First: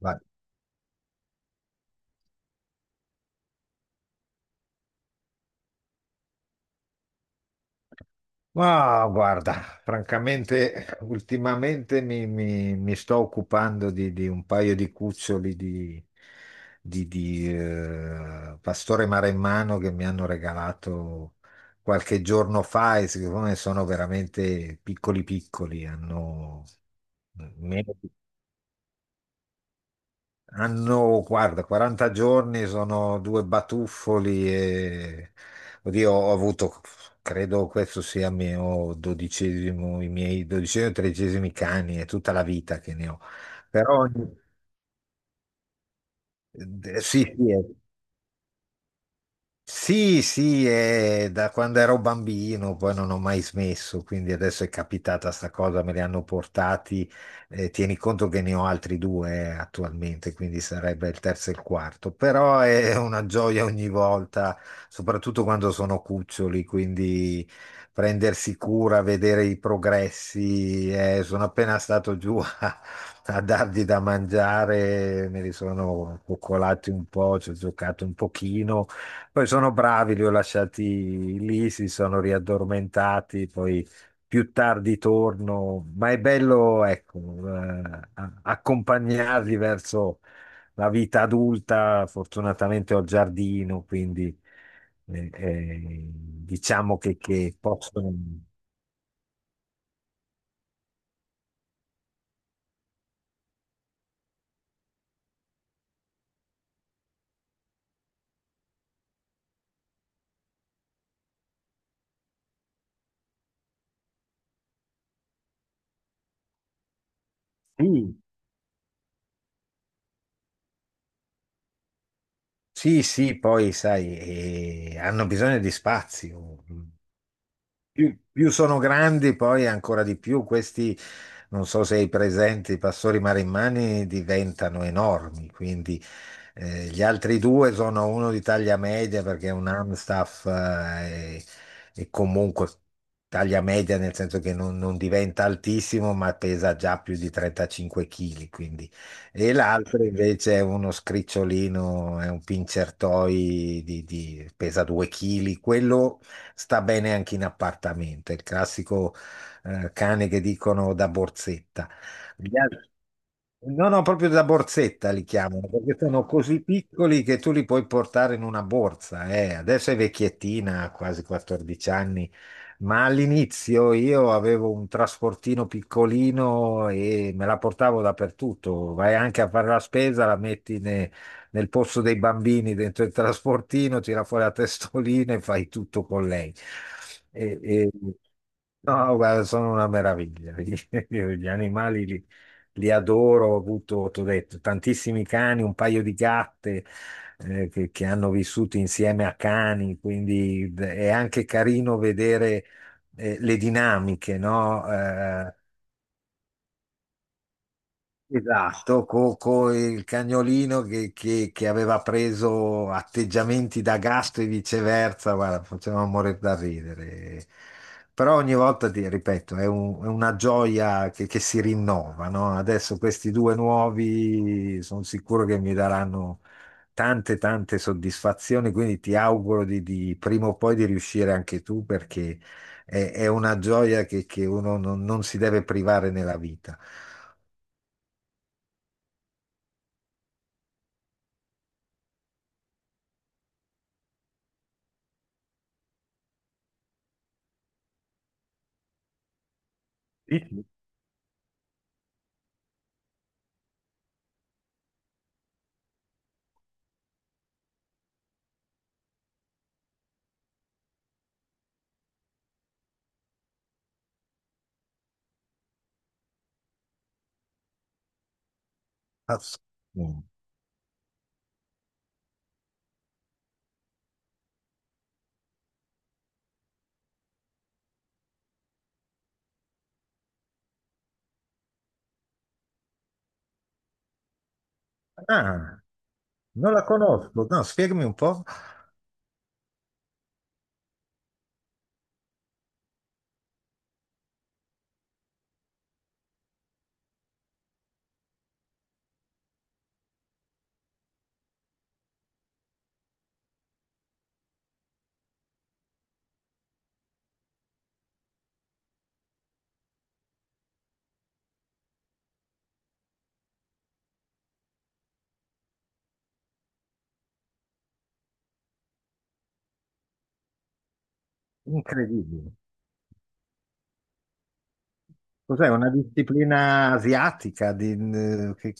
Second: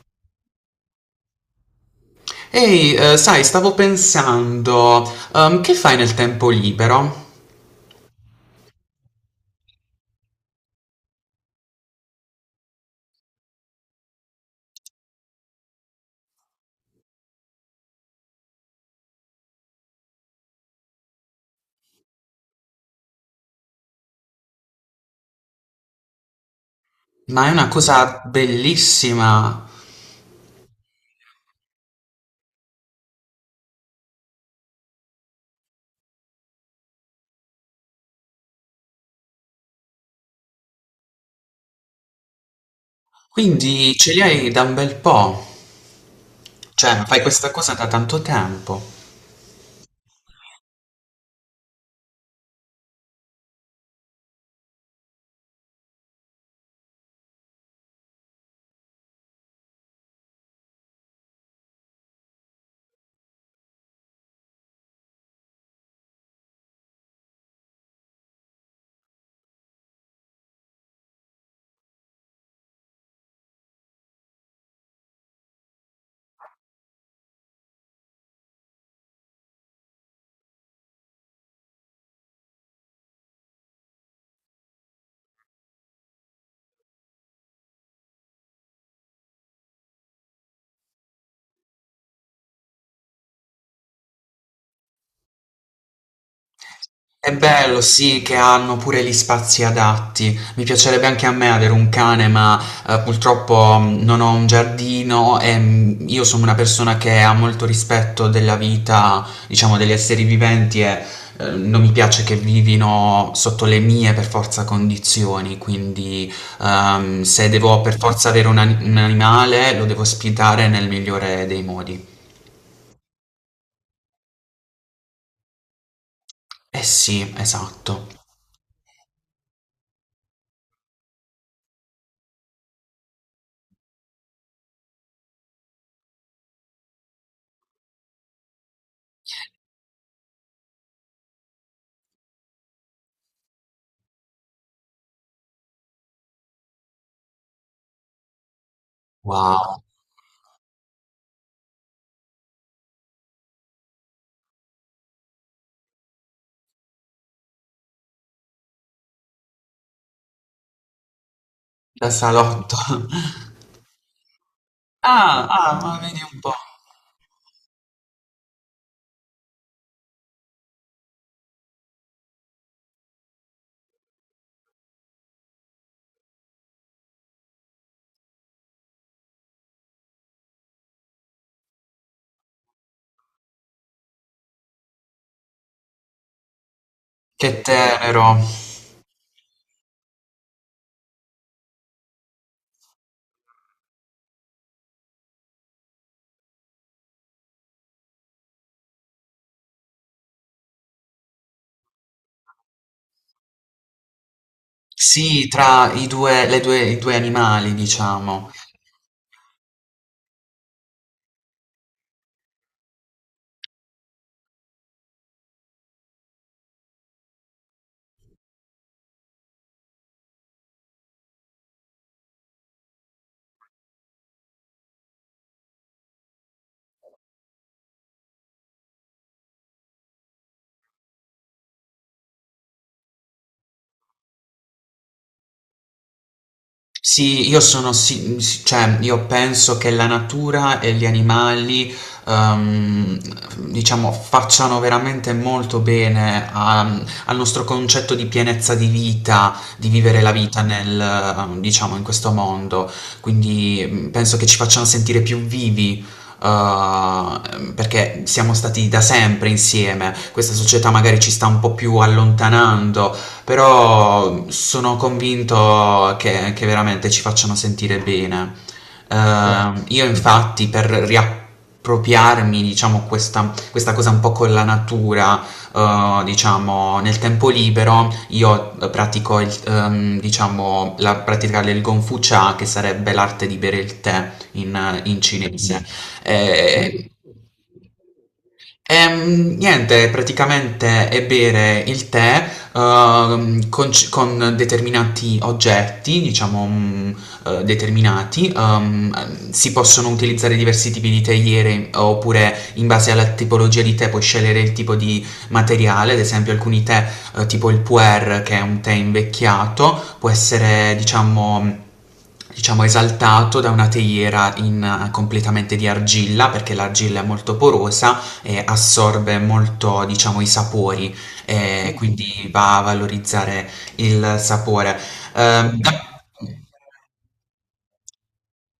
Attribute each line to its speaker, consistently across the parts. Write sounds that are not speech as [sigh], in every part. Speaker 1: Vai.
Speaker 2: Ehi, sai, stavo pensando, che fai nel tempo libero?
Speaker 1: Ma guarda, francamente, ultimamente mi sto occupando di un paio di cuccioli di pastore maremmano che mi hanno regalato qualche giorno fa, e siccome sono veramente piccoli piccoli,
Speaker 2: Ma è una
Speaker 1: meno
Speaker 2: cosa bellissima,
Speaker 1: Hanno, guarda, 40 giorni, sono due batuffoli e, oddio, ho avuto, credo questo sia il mio 12°, i miei dodicesimi o tredicesimi cani, è tutta la vita che ne ho.
Speaker 2: quindi
Speaker 1: Però
Speaker 2: ce li
Speaker 1: ogni-
Speaker 2: hai da un bel po', cioè
Speaker 1: sì,
Speaker 2: fai questa cosa
Speaker 1: sì.
Speaker 2: da tanto tempo.
Speaker 1: Sì, sì, è da quando ero bambino, poi non ho mai smesso, quindi adesso è capitata sta cosa, me li hanno portati. Tieni conto che ne ho altri due attualmente, quindi sarebbe il terzo e il quarto, però è una gioia ogni volta, soprattutto quando sono cuccioli, quindi prendersi cura, vedere i progressi. Sono appena stato giù [laughs] a dargli da mangiare, me li sono coccolati un po', ci ho giocato un pochino. Poi sono bravi, li ho lasciati lì, si sono riaddormentati, poi più tardi torno, ma è bello, ecco, eh, accompagnarli verso la vita adulta. Fortunatamente ho il giardino, quindi diciamo che,
Speaker 2: È
Speaker 1: che
Speaker 2: bello,
Speaker 1: possono.
Speaker 2: sì, che hanno pure gli spazi adatti. Mi piacerebbe anche a me avere un cane, ma purtroppo non ho un giardino e io sono una persona che ha molto rispetto della vita, diciamo, degli esseri viventi e non mi piace che vivino sotto le mie per forza condizioni, quindi se devo per
Speaker 1: Sì,
Speaker 2: forza avere un animale lo devo ospitare nel migliore dei modi.
Speaker 1: sì, sì, poi sai, hanno bisogno di spazio.
Speaker 2: Eh sì, esatto.
Speaker 1: Più sono grandi, poi ancora di più, questi, non so se hai presente, i pastori marimmani diventano enormi, quindi gli altri due sono uno di taglia media perché è un Amstaff, e comunque taglia media nel senso che non diventa altissimo ma pesa già più di 35 kg, quindi. E
Speaker 2: Wow,
Speaker 1: l'altro invece è uno scricciolino, è un pincertoi pesa 2 kg, quello sta bene anche in appartamento, è il classico cane che dicono da borsetta.
Speaker 2: da
Speaker 1: Gli
Speaker 2: salotto. [laughs]
Speaker 1: altri- No, no, proprio da borsetta li
Speaker 2: Ah,
Speaker 1: chiamano,
Speaker 2: ah,
Speaker 1: perché
Speaker 2: ma vedi
Speaker 1: sono
Speaker 2: un po'.
Speaker 1: così piccoli che tu li puoi portare in una borsa. Adesso è vecchiettina, ha quasi 14 anni, ma all'inizio io avevo un trasportino piccolino e me la portavo dappertutto. Vai anche a fare la spesa, la metti nel posto dei bambini dentro il trasportino, tira fuori la testolina e fai tutto con lei. E-
Speaker 2: Che
Speaker 1: e-
Speaker 2: tenero.
Speaker 1: No, guarda, sono una meraviglia. [laughs] Io gli animali li adoro, ho avuto, ti ho detto, tantissimi cani, un paio di gatte che hanno vissuto insieme a cani, quindi è anche carino vedere le dinamiche, no?
Speaker 2: Sì, tra i due, le due, i due animali, diciamo.
Speaker 1: Esatto, con il cagnolino che aveva preso atteggiamenti da gasto e viceversa, guarda, faceva morire da ridere. Però ogni volta, ti ripeto, è una gioia che si rinnova, no? Adesso questi due nuovi sono sicuro che mi daranno tante, tante soddisfazioni, quindi ti auguro prima o poi di riuscire anche tu, perché è una gioia che uno non si deve privare nella vita.
Speaker 2: Sì, io cioè io penso che la natura e gli animali, ehm, diciamo, facciano veramente molto bene al nostro concetto di pienezza di vita, di vivere la vita nel, diciamo, in questo mondo. Quindi penso che ci facciano sentire più vivi. Perché siamo stati da sempre insieme, questa società magari ci sta un po' più allontanando, però sono convinto che veramente ci facciano sentire bene.
Speaker 1: Ass-
Speaker 2: Io
Speaker 1: mm.
Speaker 2: infatti per riappropriarmi, diciamo, questa cosa un po' con la natura, diciamo, nel tempo libero, io pratico, il, diciamo, la pratica del Gonfu Cha, che sarebbe l'arte di bere il tè in
Speaker 1: Ah,
Speaker 2: cinese.
Speaker 1: non la
Speaker 2: Eh,
Speaker 1: conosco. No, spiegami un po'.
Speaker 2: Niente, praticamente è bere il tè con, con determinati oggetti, diciamo determinati, si possono utilizzare diversi tipi di teiere oppure in base alla tipologia di tè puoi scegliere il tipo di materiale, ad esempio alcuni tè tipo il pu'er che è un tè invecchiato, può essere diciamo... Diciamo esaltato da una teiera in, completamente di argilla perché l'argilla è molto porosa assorbe molto, diciamo, i sapori, quindi
Speaker 1: Incredibile.
Speaker 2: va a valorizzare il sapore.
Speaker 1: Cos'è una
Speaker 2: Ok.
Speaker 1: disciplina asiatica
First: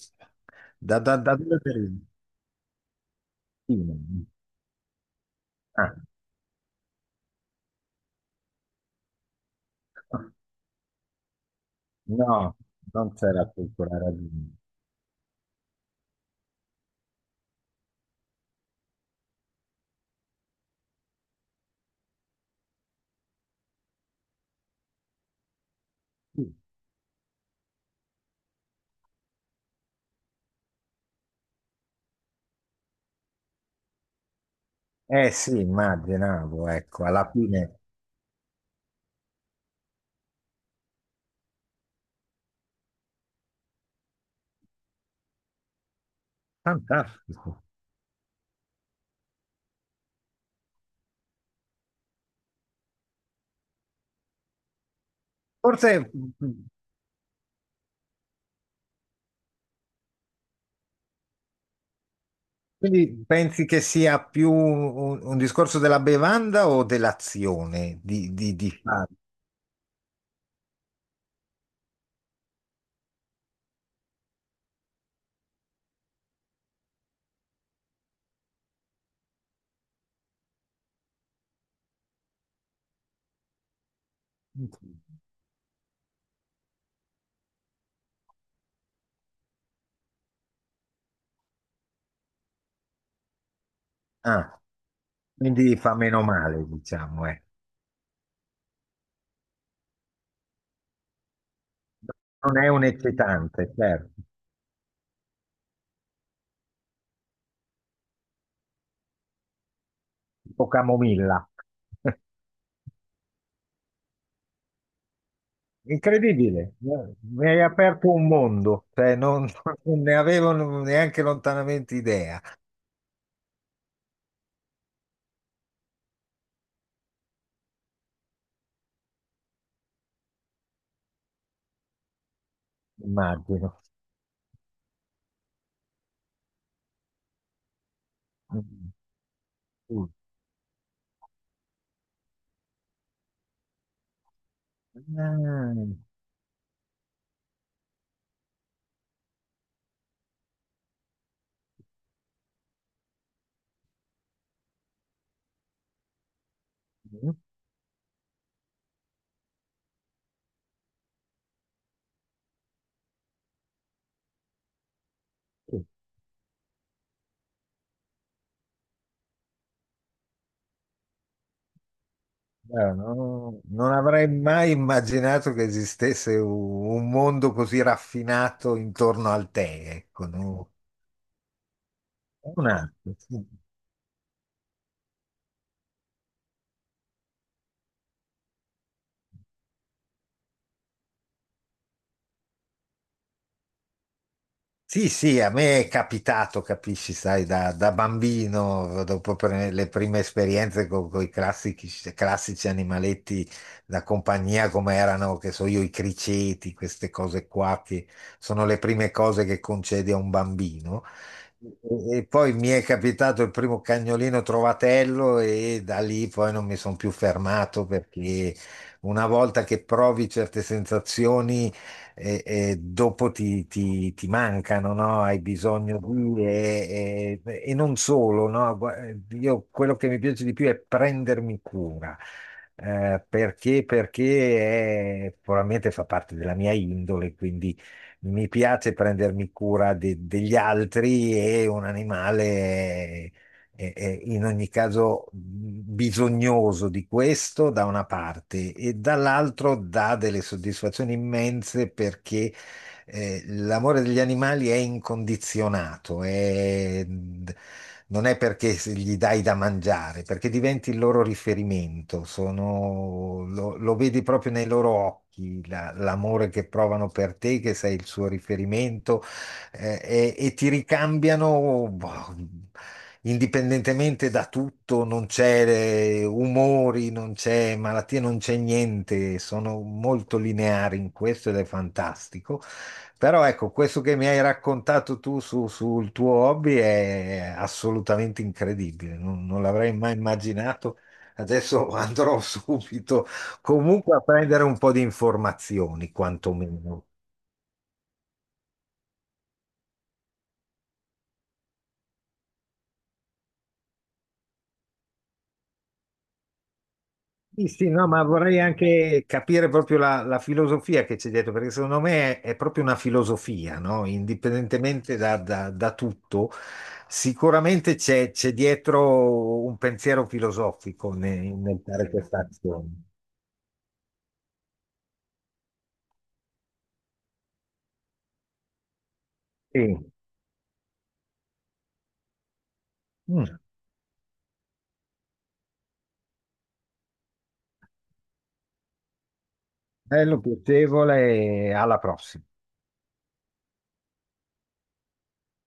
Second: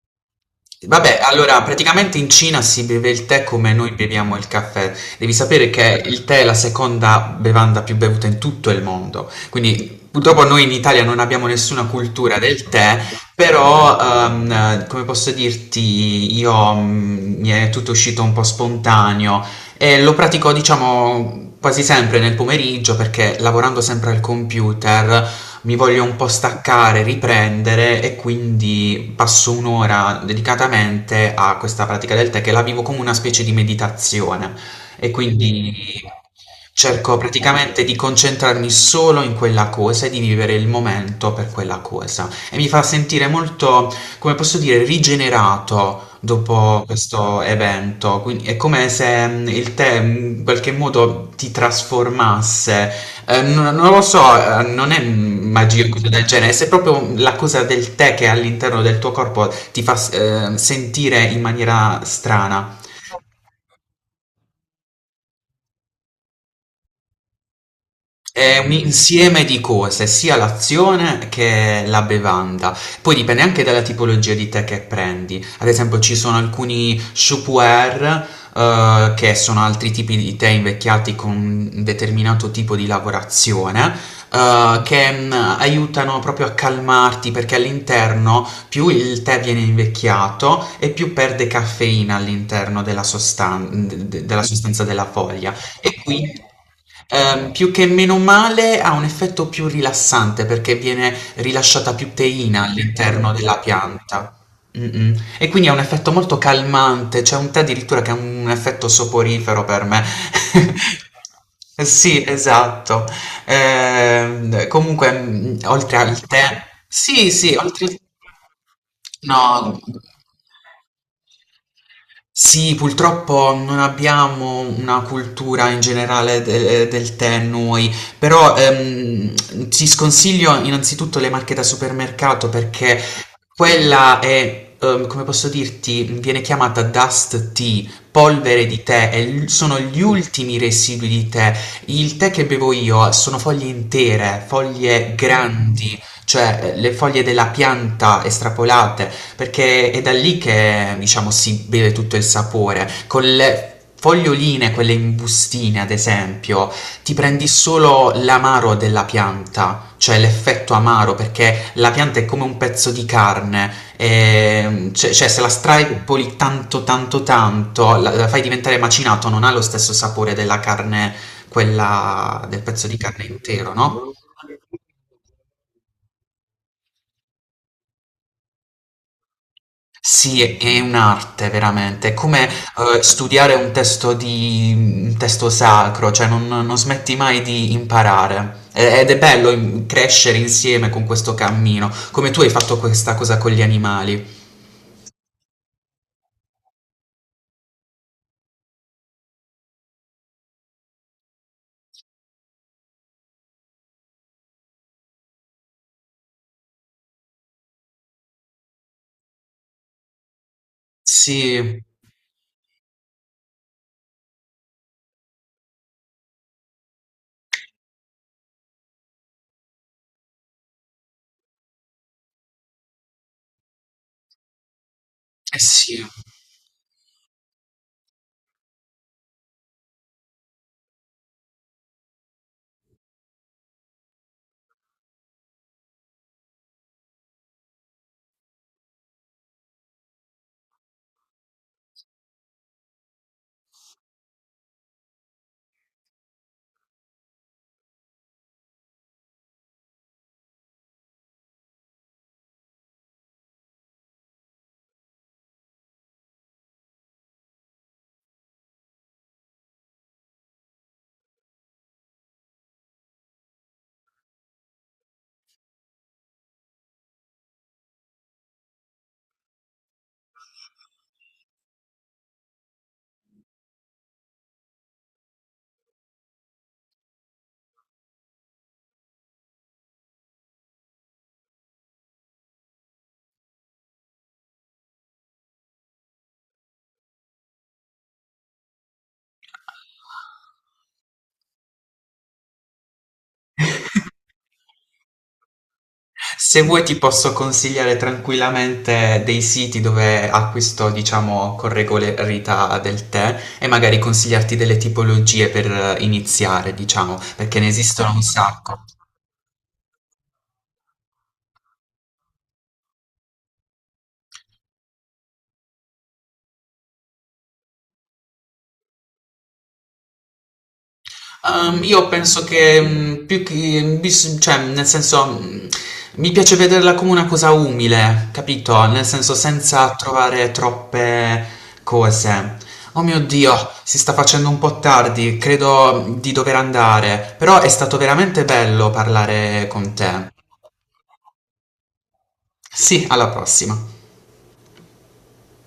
Speaker 1: da, da,
Speaker 2: Vabbè,
Speaker 1: da dove
Speaker 2: allora
Speaker 1: deriva?
Speaker 2: praticamente in Cina si beve il tè come noi
Speaker 1: Cina.
Speaker 2: beviamo il caffè. Devi sapere
Speaker 1: Ah,
Speaker 2: che il tè è la seconda bevanda più bevuta in tutto il mondo. Quindi purtroppo noi in Italia non abbiamo nessuna cultura
Speaker 1: no,
Speaker 2: del tè,
Speaker 1: non c'è la cultura
Speaker 2: però
Speaker 1: rabbina.
Speaker 2: come posso dirti, io mi è tutto uscito un po' spontaneo e lo pratico diciamo quasi sempre nel pomeriggio perché lavorando sempre al computer mi voglio un po' staccare, riprendere e quindi passo un'ora dedicatamente a questa pratica del tè che la vivo come una specie di meditazione e
Speaker 1: Eh sì,
Speaker 2: quindi
Speaker 1: immaginavo, ecco,
Speaker 2: cerco
Speaker 1: alla fine.
Speaker 2: praticamente di concentrarmi solo in quella cosa e di vivere il momento per quella cosa e mi fa sentire molto, come posso dire, rigenerato. Dopo questo
Speaker 1: Fantastico.
Speaker 2: evento, quindi è come se il tè in qualche modo ti trasformasse non, non lo so, non è magia o
Speaker 1: Forse
Speaker 2: cosa del genere, se proprio la cosa del tè che all'interno del tuo corpo ti fa sentire in maniera strana.
Speaker 1: quindi pensi che sia più un discorso della bevanda o dell'azione di, di,
Speaker 2: È un
Speaker 1: di fare?
Speaker 2: insieme di cose, sia l'azione che la bevanda. Poi dipende anche dalla tipologia di tè che prendi. Ad esempio, ci sono alcuni shupuer, che sono altri tipi di tè invecchiati con un determinato tipo di lavorazione, che aiutano proprio a calmarti perché all'interno più il tè viene invecchiato e più perde caffeina all'interno della della
Speaker 1: Ah.
Speaker 2: sostanza della foglia.
Speaker 1: Quindi
Speaker 2: E
Speaker 1: fa meno
Speaker 2: quindi.
Speaker 1: male, diciamo.
Speaker 2: Più che meno male ha un effetto più rilassante perché viene rilasciata più teina
Speaker 1: Non è un
Speaker 2: all'interno della
Speaker 1: eccitante, certo,
Speaker 2: pianta. Mm-mm. E quindi ha un effetto molto calmante, c'è un tè addirittura che ha un effetto soporifero per me.
Speaker 1: tipo
Speaker 2: [laughs]
Speaker 1: camomilla.
Speaker 2: Eh
Speaker 1: [laughs]
Speaker 2: sì, esatto. Comunque, oltre al tè,
Speaker 1: Incredibile,
Speaker 2: sì,
Speaker 1: mi
Speaker 2: sì,
Speaker 1: hai
Speaker 2: oltre al...
Speaker 1: aperto un mondo, cioè, non,
Speaker 2: No,
Speaker 1: [laughs] non ne avevo neanche lontanamente idea,
Speaker 2: sì, purtroppo non abbiamo una cultura in generale del tè noi, però ti sconsiglio innanzitutto le marche da supermercato perché
Speaker 1: immagino.
Speaker 2: quella è, come posso dirti, viene chiamata dust tea, polvere di
Speaker 1: Mm.
Speaker 2: tè, e sono
Speaker 1: Sì.
Speaker 2: gli ultimi residui di tè. Il tè che bevo io sono foglie intere, foglie
Speaker 1: Ah,
Speaker 2: grandi, cioè le foglie della pianta estrapolate, perché è da lì che, diciamo, si beve tutto il sapore. Con le foglioline, quelle in bustine, ad esempio, ti
Speaker 1: ok.
Speaker 2: prendi solo l'amaro della pianta. C'è l'effetto amaro perché la pianta è come un pezzo di carne, cioè se la straipoli tanto tanto tanto, la fai diventare macinato, non ha lo stesso sapore della carne, quella del pezzo di carne
Speaker 1: No,
Speaker 2: intero,
Speaker 1: non
Speaker 2: no?
Speaker 1: avrei mai immaginato che esistesse un mondo così raffinato intorno al tè, ecco,
Speaker 2: Sì,
Speaker 1: no?
Speaker 2: è un'arte veramente, è come
Speaker 1: È un altro, sì.
Speaker 2: studiare un testo, di, un testo sacro, cioè non, non smetti mai di imparare. Ed è bello crescere insieme con questo cammino, come tu hai fatto questa cosa con gli animali.
Speaker 1: Sì, sì, a me è capitato, capisci, sai, da bambino, dopo le prime esperienze con i classici, classici animaletti da compagnia, come erano, che so io, i criceti, queste cose qua, che sono le prime cose che concedi a un bambino.
Speaker 2: Sì, eh
Speaker 1: E poi mi è capitato il primo cagnolino trovatello e da lì poi non mi sono più fermato, perché una volta che provi certe sensazioni e dopo ti mancano, no? Hai bisogno
Speaker 2: sì.
Speaker 1: di. E non solo, no? Io quello che mi piace di più è prendermi cura. Perché? Perché probabilmente fa parte della mia indole, quindi mi piace prendermi cura degli altri e un animale in ogni caso bisognoso di questo da una parte, e dall'altro dà delle soddisfazioni immense, perché l'amore degli animali è incondizionato. Non è perché se gli dai da mangiare, perché diventi il loro riferimento, lo vedi proprio nei loro occhi. L'amore che provano per te, che sei il suo riferimento, e ti ricambiano, boh, indipendentemente da tutto, non c'è umori, non c'è malattie, non c'è niente, sono molto lineari in questo ed è fantastico. Però ecco, questo che mi hai raccontato tu sul tuo hobby è assolutamente incredibile, non l'avrei mai immaginato. Adesso andrò [laughs] subito comunque a prendere un po' di informazioni,
Speaker 2: Se vuoi ti
Speaker 1: quantomeno.
Speaker 2: posso consigliare tranquillamente dei siti dove acquisto, diciamo, con regolarità del tè e magari consigliarti delle tipologie per iniziare, diciamo, perché ne
Speaker 1: Sì, sì, no,
Speaker 2: esistono un
Speaker 1: ma vorrei
Speaker 2: sacco.
Speaker 1: anche capire proprio la filosofia che c'è dietro, perché secondo me è proprio una filosofia, no? Indipendentemente da tutto, sicuramente c'è dietro un pensiero filosofico nel
Speaker 2: Io
Speaker 1: fare questa
Speaker 2: penso che
Speaker 1: azione.
Speaker 2: più che cioè, nel senso, mi piace vederla come una cosa umile, capito? Nel senso, senza
Speaker 1: Sì.
Speaker 2: trovare troppe cose. Oh mio
Speaker 1: Mm.
Speaker 2: Dio, si sta facendo un po' tardi, credo di dover andare, però è stato veramente bello parlare con te.
Speaker 1: Bello, piacevole e alla prossima.
Speaker 2: Sì, alla prossima.